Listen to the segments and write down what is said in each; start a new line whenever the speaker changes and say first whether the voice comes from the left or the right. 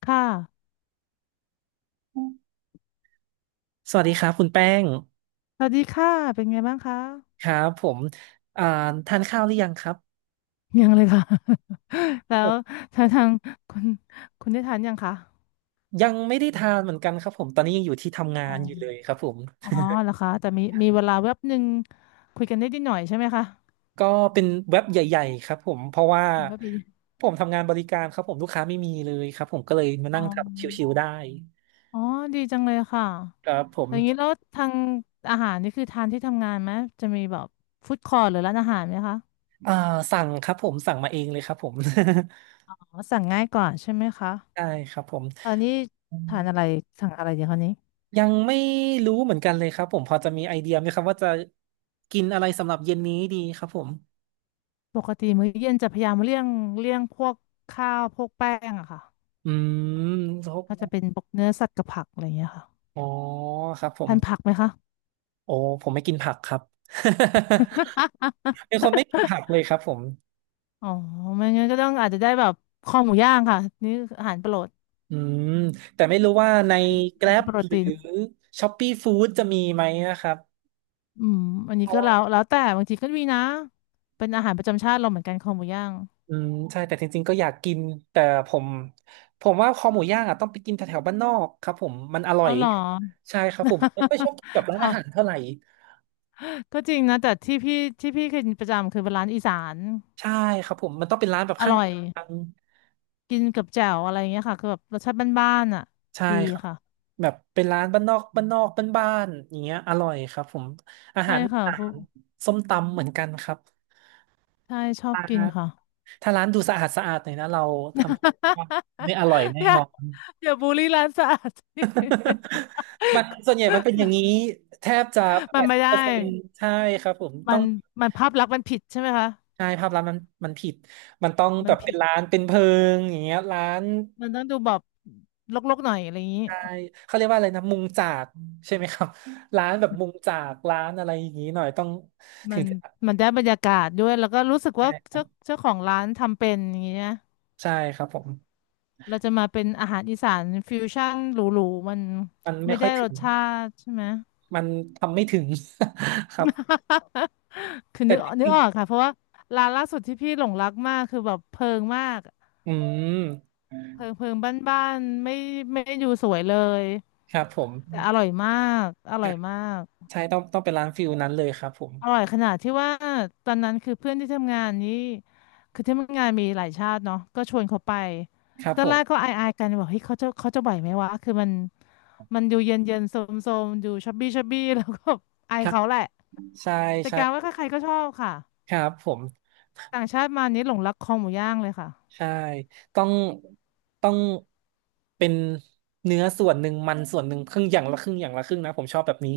left: ค่ะ
right: สวัสดีครับคุณแป้ง
left: สวัสดีค่ะ เป็นไงบ้างคะ
right: ครับผมอ่าทานข้าวหรือยังครับ
left: ยังเลยค่ะ แล้
right: ผ
left: ว
right: ม
left: ทางคุณคุณได้ทานยังคะ
right: ยังไม่ได้ทานเหมือนกันครับผมตอนนี้ยังอยู่ที่ทำงา
left: อ๋อ
right: นอยู่เลยครับผม
left: อ๋อเหรอคะแต่มีเวลาแวบหนึ่งคุยกันได้นิดหน่อยใช่ไหมคะ
right: ก็เป็นเว็บใหญ่ๆครับผมเพราะว่า
left: แวบเดียว
right: ผมทำงานบริการครับผมลูกค้าไม่มีเลยครับผมก็เลยมา
left: อ๋อ
right: นั่งทำชิวๆได้
left: อ๋อ ดีจังเลยค่ะ
right: ครับผม
left: อย่างนี้แล้วทางอาหารนี่คือทานที่ทำงานไหม จะมีแบบฟู้ดคอร์ทหรือร้านอาหารไหมคะ
right: อ่าสั่งครับผมสั่งมาเองเลยครับผม
left: อ๋อ สั่งง่ายกว่าใช่ไหมคะ
right: ได้ครับผม
left: อันนี้ทานอะไรสั่งอะไรดีคะนี้
right: ยังไม่รู้เหมือนกันเลยครับผมพอจะมีไอเดียไหมครับว่าจะกินอะไรสำหรับเย็นนี้ดีครับผม
left: ปกติมื้อเย็นจะพยายามเลี่ยงพวกข้าวพวกแป้งอะค่ะ
right: อืมเขา
left: ก็จะเป็นพวกเนื้อสัตว์กับผักอะไรอย่างเงี้ยค่ะ
right: อ๋อครับผม
left: ทานผักไหมคะ
right: โอ้ผมไม่กินผักครับ เป็นคนไม่กินผั กเลยครับผม
left: อ๋อไม่งั้นก็ต้องอาจจะได้แบบคอหมูย่างค่ะนี่คืออาหารโปรด
right: อืมแต่ไม่รู้ว่าใน Grab
left: โปร
right: หรือ
left: ตีน
right: Shopee Food จะมีไหมนะครับ
left: อืมอัน
right: เพ
left: นี้
right: ราะ
left: ก็
right: ว่า
left: แล้วแต่บางทีก็มีนะเป็นอาหารประจำชาติเราเหมือนกันคอหมูย่าง
right: ใช่แต่จริงๆก็อยากกินแต่ผมผมว่าคอหมูย่างอ่ะต้องไปกินแถวๆบ้านนอกครับผมมันอร่อ
left: เอา
right: ย
left: เหรอ
right: ใช่ครับผมไม่ค่อยชอบกินกับร้านอาหารเท่าไหร่
left: ก็จริงนะแต่ที่พี่เคยกินประจำคือเป็นร้านอีสาน
right: ใช่ครับผมมันต้องเป็นร้านแบบ
left: อ
right: ข้าง
left: ร่อย
right: ทาง
left: กินกับแจ่วอะไรเงี้ยค่ะคือแบบรสชาติบ้านๆอ่ะ
right: ใช่
left: ดี
right: ครับ
left: ค่ะ
right: แบบเป็นร้านบ้านนอกบ้านนอกบ้านๆอย่างเงี้ยอร่อยครับผมอา
left: ใช่
right: หารอี
left: ค่ะ
right: สา
left: พวก
right: นส้มตำเหมือนกันครับ
left: ใช่ชอบ
right: ถ้า
left: กินค่ะ
right: ถ้าร้านดูสะอาดสะอาดหน่อยนะเราทำไม่อร่อย แน่
left: อย่า
right: นอน
left: อย่าบูลลี่ร้านสะอาด
right: มันส่วนใหญ่มันเป็นอย่างนี้แทบจะแป
left: มัน
right: ด
left: ไม่
right: สิบ
left: ได้
right: เปอร์เซ็นต์ใช่ครับผม
left: มั
right: ต้อง
left: นมันภาพลักษณ์มันผิดใช่ไหมคะ
right: ใช่ภาพลักษณ์มันผิดมันต้อง
left: มั
right: แบ
left: น
right: บเป็
left: ผิ
right: น
left: ด
right: ร้านเป็นเพิงอย่างเงี้ยร้าน
left: มันต้องดูแบบรกๆหน่อยอะไรอย่างนี้
right: ใช่เขาเรียกว่าอะไรนะมุงจากใช่ไหมครับร้านแบบมุงจากร้านอะไรอย่างนี้หน่อยต้อง
left: มั
right: ถึง
left: น
right: จะ
left: มันได้บรรยากาศด้วยแล้วก็รู้สึก
right: ใช่
left: ว่า
right: ครับ
left: เจ้าของร้านทำเป็นอย่างเงี้ย
right: ใช่ครับผม
left: เราจะมาเป็นอาหารอีสานฟิวชั่นหรูๆมัน
right: มันไม่
left: ไม่
right: ค่อย
left: ได้
right: ถึ
left: ร
right: ง
left: สชาติใช่ไหม
right: มันทำไม่ถึง ครับ
left: คือ
right: แต่
left: นึกนึ
right: จ
left: ก
right: ริง
left: ออกค่ะเพราะว่าร้านล่าสุดที่พี่หลงรักมากคือแบบเพิงมาก
right: ๆม
left: เพิงบ้านๆไม่ไดดูสวยเลย
right: ครับผม
left: แต่อร่อยมากอร่อยมาก
right: ใช่ต้องเป็นร้านฟิลนั้นเลยครับผม
left: อร่อยขนาดที่ว่าตอนนั้นคือเพื่อนที่ทำงานนี้คือที่ทำงานมีหลายชาติเนาะก็ชวนเขาไป
right: ครับ
left: ตอ
right: ผ
left: นแรกก็
right: ม
left: อายๆกันบอกเฮ้ยเขาจะไหวไหมวะคือมันดูเย็นเย็นโซมโซมๆดูชับบี้ชับบี้แล้วก็อา
right: ค
left: ย
right: รับ
left: เขาแหละ
right: ใช่
left: แต่
right: ใช่
left: กลารว่าใครๆก็ชอบค่ะ
right: ครับผม
left: ต่างชาติมานี้หลงรักคอหมูย่างเลยค่ะ
right: ใช่ต้องต้องเป็นเนื้อส่วนหนึ่งมันส่วนหนึ่งครึ่งอย่างละครึ่งอย่างละครึ่งนะผมชอบแบบนี้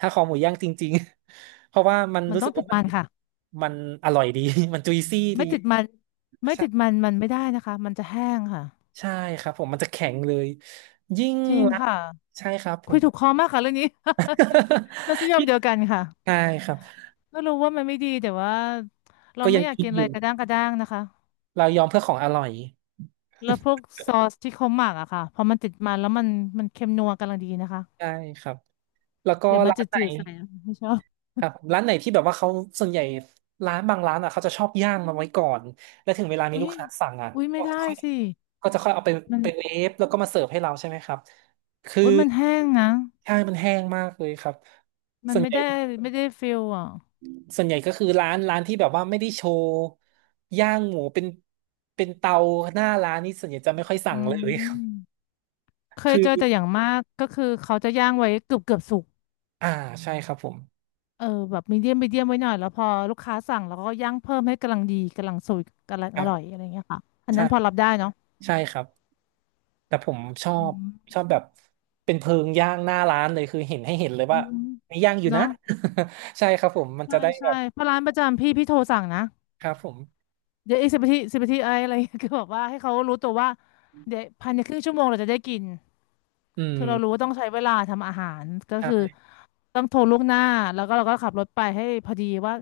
right: ถ้าคอหมูย่างจริงๆ เพราะว่ามัน
left: มัน
right: รู้
left: ต้
right: สึ
left: อ
right: ก
left: งติ
right: ว่า
left: ด
right: มัน
left: มันค่ะ
right: มันอร่อยดี มันจุยซี่ดี
left: ไม่ติดมันไม่ติด
right: ใช่
left: มันมันไม่ได้นะคะ มันจะแห้งค่ะ
right: ใช่ครับผมมันจะแข็งเลยยิ่ง
left: จริง
right: ละ
left: ค่ะ
right: ใช่ครับผ
left: คุย
right: ม
left: ถูกคอมากค่ะเรื่องนี้ เราส ยาม
right: ยิ่ง
left: เดียวกันค่ะ
right: ใช่ครับ
left: ก็รู้ว่ามันไม่ดีแต่ว่าเรา
right: ก็
left: ไม่
right: ยัง
left: อยาก
right: กิ
left: กิ
right: น
left: น
right: อ
left: อะไร
right: ยู่
left: กระด้างกระด้างนะคะ
right: เรายอมเพื่อของอร่อย
left: แล้วพวกซอสที่เขาหมักอะค่ะพอมันติดมันแล้วมันเค็มนัวกำลังดีนะคะ
right: ใช่ครับแล้วก็
left: เดี๋ยวมัน
right: ร้า
left: จะ
right: นไหน
left: จืดๆใส่อะไม่ชอบ
right: ครับร้านไหนที่แบบว่าเขาส่วนใหญ่ร้านบางร้านอ่ะเขาจะชอบย่างมาไว้ก่อนแล้วถึงเวลามี
left: อุ้
right: ลูก
left: ย
right: ค้าสั่งอ่ะ
left: อุ้ยไม่
right: ก็
left: ได้
right: จะค่อย
left: สิ
right: ก็จะค่อยเอาไป
left: มัน
right: ไปเวฟแล้วก็มาเสิร์ฟให้เราใช่ไหมครับคือ
left: อุ้ยมันแห้งนะ
right: ใช่มันแห้งมากเลยครับ
left: มั
right: ส่
left: น
right: วน
left: ไม่
right: ใหญ่
left: ได้ไม่ได้ฟิลอ่ะ
right: ส่วนใหญ่ก็คือร้านที่แบบว่าไม่ได้โชว์ย่างหมูเป็นเตาหน้าร้านนี่ส่วนใหญ่จะไม่ค่อย
left: อื
right: สั่งเลย
left: ม เค ย
right: คือ
left: เจอแต่อย่างมากก็คือเขาจะย่างไว้เกือบเกือบสุก
right: อ่าใช่ครับผม
left: เออแบบมีเดียมมีเดียมไว้หน่อยแล้วพอลูกค้าสั่งแล้วก็ย่างเพิ่มให้กำลังดีกำลังสวกกำลัง
right: ค
left: อ
right: รั
left: ร่อย
right: บ
left: อะไรเงี้ยค่ะอัน
right: ใช่
left: นั้นพอรับได้เนาะ
right: ใช่ครับ แต่ผมชอ
left: อื
right: บช
left: ม
right: อบแบบเป็นเพลิงย่างหน้าร้านเลยคือเห็นให้เห็นเลย
left: อื
right: ว่า
left: ม
right: มีย่างอยู่นะ
left: เนาะ
right: ใช่ครับผมมันจะ
left: ใช่
right: ได้แบ
left: ใช่
right: บ
left: เพราะร้านประจำพี่พี่โทรสั่งนะ
right: ครับผม
left: เดี๋ยวอีก10 นาที 10 นาทีอะไรอะไร คือแบบว่าให้เขารู้ตัวว่าเดี๋ยวภายในครึ่งชั่วโมงเราจะได้กิน
right: อืม
left: คือเรารู้ว่าต้องใช้เวลาทำอาหารก็คือ
right: ใช่
left: ต้องโทรล่วงหน้าแล้วก็เราก็ขับรถไปให้พอดีว่า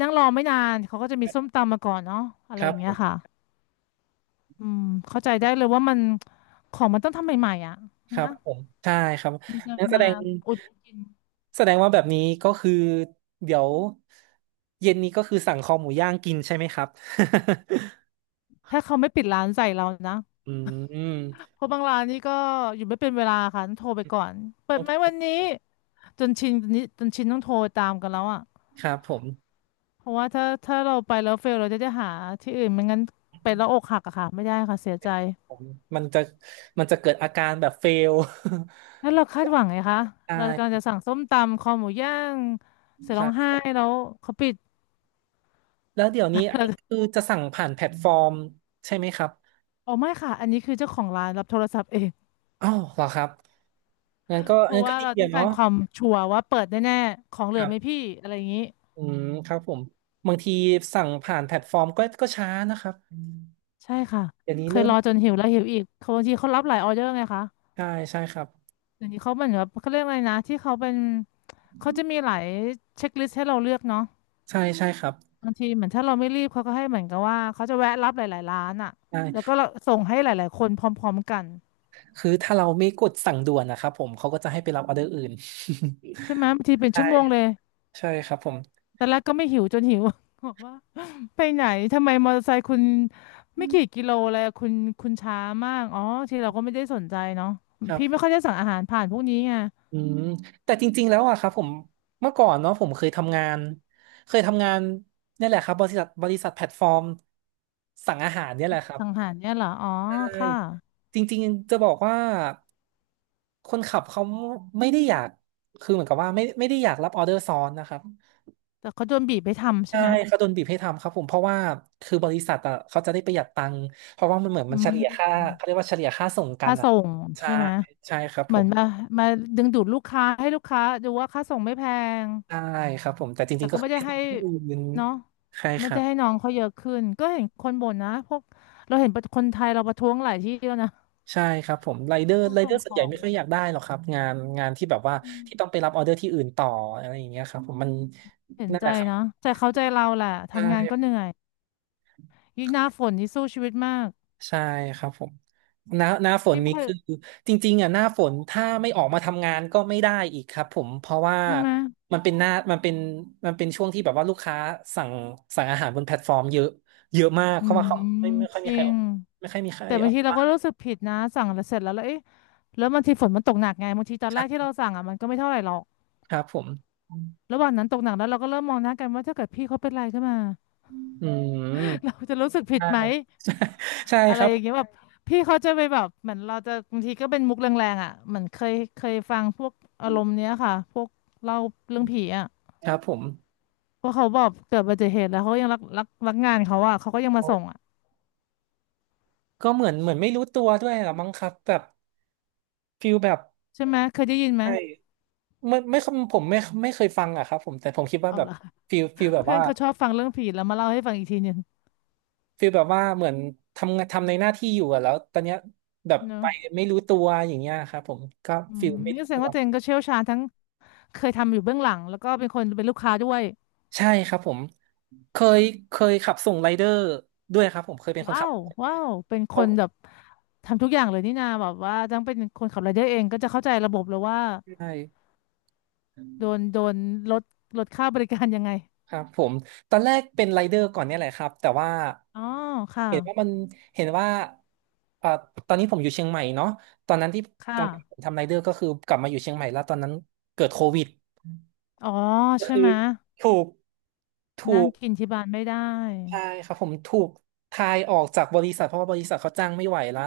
left: นั่งรอไม่นานเขาก็จะมีส้มตำมาก่อนเนาะอะ
right: ค
left: ไรอ
right: รับ
left: ย่าง
right: ผ
left: เงี้ย
right: ม
left: ค่ะอืมเข้าใจได้เลยว่ามันของมันต้องทำใหม่ๆอ่ะ
right: ครับ
left: นะ
right: ผมใช่ครับ
left: มันจะ
right: นั่นแส
left: มา
right: ดง
left: อุดกิน
right: แสดงว่าแบบนี้ก็คือเดี๋ยวเย็นนี้ก็คือสั่งคอหมูย่างกินใช่ไหมครับ
left: ถ้าเขาไม่ปิดร้านใส่เรานะ
right: อืม
left: เพราะบางร้านนี่ก็อยู่ไม่เป็นเวลาค่ะต้องโทรไปก่อนเปิดไหมวันนี้จนชินจนนี้จนชินต้องโทรตามกันแล้วอ่ะ
right: ครับผม
left: เพราะว่าถ้าเราไปแล้วเฟลเราจะได้หาที่อื่นไม่งั้นไปแล้วอกหักอะค่ะไม่ได้ค่ะเสียใจ
right: ผมมันจะมันจะเกิดอาการแบบเฟล
left: แล้วเรา คาดหวังไงคะ
right: ใช่
left: เรากำ
right: ค
left: ลังจะสั่งส้มตำคอหมูย่างเสร็จร้องไห้
right: รับ
left: แล้วเขาปิด
right: แล้วเดี๋ยวนี้อันนี้คือจะสั่งผ่านแพลตฟอร์มใช่ไหมครับ
left: อ๋อไม่ค่ะอันนี้คือเจ้าของร้านรับโทรศัพท์เอง
right: อ้าวเหรอครับงั้นก็
left: เพ
right: งั้
left: ราะ
right: นก็
left: ว่า
right: ดี
left: เราต้อ
right: อะ
left: งกา
right: เนาะ
left: รความชัวร์ว่าเปิดแน่ๆของเหลื
right: ค
left: อ
right: รั
left: ไห
right: บ
left: มพี่อะไรอย่างนี้
right: อืมครับผมบางทีสั่งผ่านแพลตฟอร์มก็ช้านะครับ
left: ใช่ค่ะ
right: เดี๋ยวนี้
left: เค
right: เริ่
left: ย
right: ม
left: รอจนหิวแล้วหิวอีกเขาบางทีเขารับหลายออเดอร์ไงคะ
right: ใช่ใช่ครับ
left: เดี๋ยวนี้เขาเหมือนแบบเขาเรียกอะไรนะที่เขาเป็นเขาจะมีหลายเช็คลิสต์ให้เราเลือกเนาะ
right: ใช่ใช่ครับ
left: บางทีเหมือนถ้าเราไม่รีบเขาก็ให้เหมือนกับว่าเขาจะแวะรับหลายๆร้านอ่ะ
right: ใช่
left: แล้วก็เราส่งให้หลายๆคนพร้อมๆกัน
right: คือถ้าเราไม่กดสั่งด่วนนะครับผมเขาก็จะให้ไปรับออเดอร์อื่น
left: ใช่ไหมบางทีเป็น
right: ใช่
left: ชั่วโมงเลย
right: ใช่ครับผม
left: แต่แรกก็ไม่หิวจนหิว บอกว่า ไปไหนทำไมมอเตอร์ไซค์คุณไม่กี่กิโลเลยอะคุณคุณช้ามากอ๋อที่เราก็ไม่ได้สนใจเนาะ
right: ครับ
left: พี่ไม่ค่อยได้สั่งอาหารผ่านพวกนี้ไง
right: อืมแต่จริงๆแล้วอะครับผมเมื่อก่อนเนาะผมเคยทำงานเนี่ยแหละครับบริษัทแพลตฟอร์มสั่งอาหารเนี่ยแหละครับ
left: สั่งอาหารเนี่ยเหรออ๋อ
right: ใช่
left: ค่ะ
right: จริงๆจะบอกว่าคนขับเขาไม่ได้อยากคือเหมือนกับว่าไม่ได้อยากรับออเดอร์ซ้อนนะครับ
left: แต่เขาโดนบีบไปทำใช่
right: ใช่
left: ไหม
right: เขาโดนบีบให้ทำครับผมเพราะว่าคือบริษัทอะเขาจะได้ประหยัดตังค์เพราะว่ามันเหมือน
left: อื
right: มันเฉลี่ยค่า
left: ม
right: เขาเรียกว่าเฉลี่ยค่าส่งกัน
left: ค่า
right: อะ
left: ส่ง
right: ใช่
left: ใช่ไหม
right: ใช่ครับผ
left: เหมือน
right: ม
left: มาดึงดูดลูกค้าให้ลูกค้าดูว่าค่าส่งไม่แพง
right: ใช่ครับผมแต่จ
left: แต่
right: ริงๆก็
left: ก็ไม่
right: คือไป
left: ได้
right: ส่
left: ให้
right: งที่อื่น
left: เนาะ
right: ใช่ค
left: ไม่
right: รั
left: ได้
right: บ
left: ให้น้องเขาเยอะขึ้นก็เห็นคนบ่นนะพวกเราเห็นคนไทยเราประท้วงหลายที่แล้วนะ
right: ใช่ครับผมไรเดอ
left: พ
right: ร์
left: วก
right: ไรเด
left: ส่
right: อ
left: ง
right: ร์ส่
left: ข
right: วนใหญ่
left: อง
right: ไม่ค่
left: อ
right: อยอยากได้หรอกครับงานที่แบบว่า
left: ะ
right: ที่ต้องไปรับออเดอร์ที่อื่นต่ออะไรอย่างเงี้ยครับผมมัน
left: เห็น
right: นั่น
left: ใจ
right: แหละครับ
left: นะแต่เข้าใจเราแหละ
right: ใช
left: ทำงานก็เห
right: ่
left: นื่อยยิ่งหน้าฝนนี่สู้ชีวิตมาก
right: ใช่ครับผมหน้าฝน
left: พี่ไม่
right: นี้
left: เคย
right: คือจริงๆอ่ะหน้าฝนถ้าไม่ออกมาทำงานก็ไม่ได้อีกครับผมเพราะว่า
left: ใช่ไหม
right: มันเป็นหน้ามันเป็นมันเป็นช่วงที่แบบว่าลูกค้าสั่งสั่งอาหารบนแพลตฟอร์มเยอะเยอะมาก
left: อื
right: เพราะว่า
left: ม
right: เขาไม่ค่อย
left: จ
right: มี
left: ริ
right: ใครอ
left: ง
right: อกไม่ค่อยมีใคร
left: แต่
right: อ
left: บาง
right: อก
left: ทีเรา
right: บ้า
left: ก็
right: ง
left: รู้สึกผิดนะสั่งแล้วเสร็จแล้วแล้วเอ๊ะแล้วบางทีฝนมันตกหนักไงบางทีตอน
right: ใช
left: แรกที่
right: ่
left: เราสั่งอ่ะมันก็ไม่เท่าไหร่หรอก
right: ครับผม
left: ระหว่างนั้นตกหนักแล้วเราก็เริ่มมองหน้ากันว่าถ้าเกิดพี่เขาเป็นไรขึ้นมา
right: อืม
left: เราจะรู้สึกผิด
right: ใช่
left: ไหม
right: ใช่
left: อะ
right: ค
left: ไร
right: รับ
left: อย่างเงี้ยแบบพี่เขาจะไปแบบเหมือนเราจะบางทีก็เป็นมุกแรงๆอ่ะเหมือนเคยฟังพวกอารมณ์เนี้ยค่ะพวกเล่าเรื่องผีอ่ะ
right: ครับผม
left: เพราะเขาบอกเกิดอุบัติเหตุแล้วเขาก็ยังรักงานเขาอ่ะเขาก็ยังมา
right: โอ้
left: ส่งอ่ะ
right: ก็เหมือนไม่รู้ตัวด้วยลอมั้งครับแบบฟิลแบบ
left: ใช่ไหมเคยได้ยินไหม
right: ใช่ไม่ผมไม่ไม่เคยฟังอะครับผมแต่ผมคิดว่า
left: เอา
right: แบบ
left: ล่ะ
right: ฟิล แบบ
left: เพื่อน
right: ว่า
left: เขาชอบฟังเรื่องผีแล้วมาเล่าให้ฟังอีกทีหนึ่ง
right: ฟิลแบบว่าเหมือนทำงานทำในหน้าที่อยู่อะแล้วตอนเนี้ยแบบ
left: เน
right: ไป
left: อะ
right: ไม่รู้ตัวอย่างเงี้ยครับผมก็
left: อื
right: ฟิ
left: ม
right: ลไม่
left: นี่
right: รู้
left: แสด
right: ตั
left: ง
right: ว
left: ว่าเจนก็เชี่ยวชาญทั้งเคยทำอยู่เบื้องหลังแล้วก็เป็นคนเป็นลูกค้าด้วย
right: ใช่ครับผมเคยเคยขับส่งไรเดอร์ด้วยครับผมเคยเป็นคน
left: ว้า
right: ขับ
left: วว้าวเป็นค
right: เขา
left: นแบบทำทุกอย่างเลยนี่นาแบบว่าต้องเป็นคนขับรายเดอร์เองก็จะเข้าใจระบบเลยว่า
right: ใช่
left: โดนลดลดค่าบริการยังไง
right: ครับผมตอนแรกเป็นไรเดอร์ก่อนเนี่ยแหละครับแต่ว่า
left: อ๋อค่ะ
right: เห็นว่ามันเห็นว่าเอ่อตอนนี้ผมอยู่เชียงใหม่เนาะตอนนั้นที่
left: ค่ะ
right: ตอนผมทำไรเดอร์ก็คือกลับมาอยู่เชียงใหม่แล้วตอนนั้นเกิดโควิด
left: อ๋อ
right: ก็
left: ใช่
right: คือ
left: ไหม
right: ถูกถู
left: นั่ง
right: ก
left: กินที่บ้านไม่ได้
right: ใช่ครับผมถูกทายออกจากบริษัทเพราะว่าบริษัทเขาจ้างไม่ไหวละ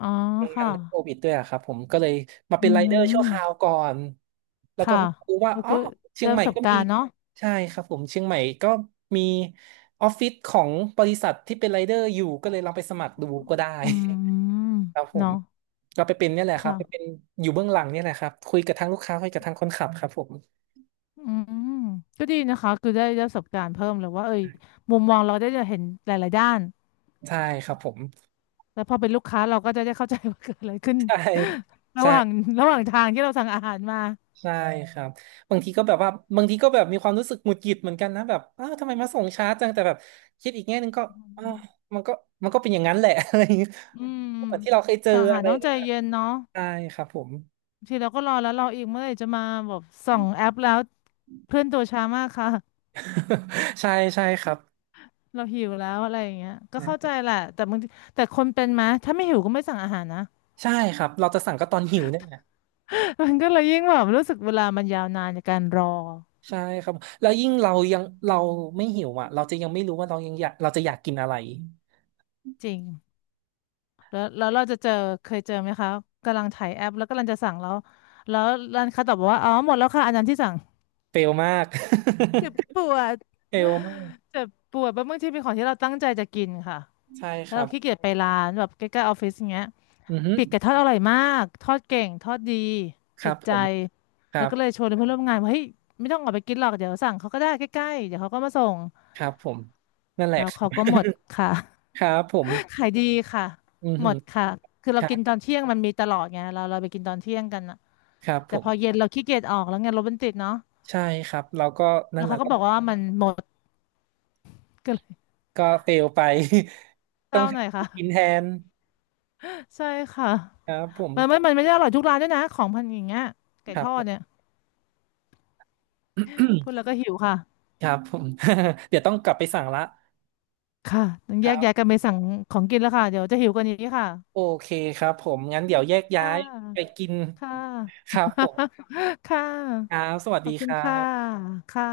left: อ๋อ
right: มันกั
left: ค่ะ
right: นด้วยโควิดด้วยอะครับผมก็เลยมาเป็
left: อื
right: นไรเดอร์ชั่วคราว
left: ม
right: ก่อนแล้วก็
left: ค่ะ
right: เรู้ว่า
left: เออ
right: อ๋อ
left: ก็
right: เชีย
left: ได้
right: งให
left: ป
right: ม่
left: ระสบ
right: ก็
left: กา
right: มี
left: รณ์เนาะ
right: ใช่ครับผมเชียงใหม่ก็มีออฟฟิศของบริษัทที่เป็นไรเดอร์อยู่ก็เลยลองไปสมัครดูก็ได้
left: อืม
right: ครับผม
left: เนาะ
right: ก็ไปเป็นเนี่ยแหละครับ
left: ค่ะ
right: ไปเป็นอยู่เบื้องหลังเนี่ยแหละครับคุยกับทางลูกค้าคุยกับทางคนขับครับผม
left: อืมก็ดีนะคะคือได้ประสบการณ์เพิ่มเลยว่าเอ้ยมุมมองเราได้จะเห็นหลายๆด้าน
right: ใช่ครับผม
left: แล้วพอเป็นลูกค้าเราก็จะได้เข้าใจว่าเกิดอะไรขึ้น
right: ใช่
left: ระ
right: ใช่
left: หว่างระหว่างทางที่เราสั่งอาหารมา
right: ใช่ครับบางทีก็แบบว่าบางทีก็แบบมีความรู้สึกหงุดหงิดเหมือนกันนะแบบอ้าวทำไมมาส่งช้าจังแต่แบบคิดอีกแง่หนึ่งก็อ้าวมันก็มันก็เป็นอย่างนั้นแหละ อะไรอย่างเงี้ย
left: อืม
right: เหมือนที่เราเคยเจอ
left: สั่งอาหา
right: อะ
left: ร
right: ไรอ
left: ต้อ
right: ย่า
left: ง
right: ง
left: ใจ
right: เงี้ย
left: เย็นเนาะ
right: ใช่ครับผม
left: บางทีเราก็รอแล้วรออีกเมื่อไหร่จะมาแบบส่องแอปแล้วเพื่อนตัวช้ามากค่ะ
right: ใช่ใช่ครับ
left: เราหิวแล้วอะไรอย่างเงี้ยก็
right: น
left: เข้าใจ
right: ะ
left: แหละแต่บางทีแต่คนเป็นไหมถ้าไม่หิวก็ไม่สั่งอาหารนะ
right: ใช่ครับเราจะสั่งก็ตอนหิวเนี่ยนะ
left: มันก็เลยยิ่งแบบรู้สึกเวลามันยาวนานในการรอ
right: ใช่ครับแล้วยิ่งเรายังเราไม่หิวอ่ะเราจะยังไม่รู้ว่าเรายังอยากเราจะอยากกินอะไร
left: จริงแล้วแล้วเราจะเจอเคยเจอไหมคะกำลังถ่ายแอปแล้วกำลังจะสั่งแล้วแล้วร้านค้าตอบบอกว่าอ๋อหมดแล้วค่ะอันนั้นที่สั่ง
right: เฟลมาก
left: เจ็บปวด
right: เฟลมาก
left: เจ็บปวดเพราะบางทีเป็นของที่เราตั้งใจจะกินค่ะ
right: ใช่ค
left: แล้ว
right: รั
left: เรา
right: บ
left: ขี้เกียจไปร้านแบบใกล้ๆออฟฟิศอย่างเงี้ย
right: อือฮึ
left: ปีกไก่ทอดอร่อยมากทอดเก่งทอดดี
right: ครั
left: ติ
right: บ
left: ด
right: ผ
left: ใจ
right: มค
left: แล้
right: รั
left: ว
right: บ
left: ก็เลยชวนเพื่อนร่วมงานว่าเฮ้ยไม่ต้องออกไปกินหรอกเดี๋ยวสั่งเขาก็ได้ใกล้ๆเดี๋ยวเขาก็มาส่ง
right: ครับผมนั่นแหละ
left: แล้ว
right: ครั
left: เขา
right: บ
left: ก็หมดค่ะ
right: ครับผ ม
left: ขายดีค่ะ
right: อือ
left: ห
right: หื
left: ม
right: อ
left: ดค่ะคือ
right: ค
left: เรา
right: รั
left: กิน
right: บ
left: ตอนเที่ยงมันมีตลอดไงเราไปกินตอนเที่ยงกันอะ
right: ครับผ
left: แต่พ
right: ม
left: อเย็นเราขี้เกียจออกแล้วไงรถมันติดเนาะ
right: ใช่ครับเราก็นั่
left: แล้
right: น
left: ว
right: แหละ
left: เขาก็
right: ก็
left: บอกว่ามันหมดก็เลย
right: ก็เฟลไป
left: เศ
right: ต้อ
left: ร้า
right: ง
left: ห
right: หา
left: น่อยค่ะ
right: กินแทน
left: ใช่ค่ะ
right: ครับผม
left: มันไม่ได้อร่อยทุกร้านด้วยนะของพันอย่างเงี้ยไก่
right: ค
left: ท
right: รับ
left: อ
right: ผ
left: ด
right: ม
left: เนี่ยพูดแล้ วก็หิวค่ะ
right: ครับผม เดี๋ยวต้องกลับไปสั่งละ
left: ค่ะต้อง
right: ค
left: แยก
right: รับ
left: ย้ายกันไปสั่งของกินแล้วค่ะ เดี๋ยวจะหิวกว่านี้ค่ะ
right: โอเคครับผมงั้นเดี๋ยวแยก
left: ค่
right: ย้ายไป
left: ะ
right: กิน
left: ค่ะ
right: ครับผม
left: ค่
right: ครั
left: ะ
right: บสวัส
left: ข
right: ดี
left: อบคุ
right: ค
left: ณ
right: รั
left: ค่ะ
right: บ
left: ค่ะ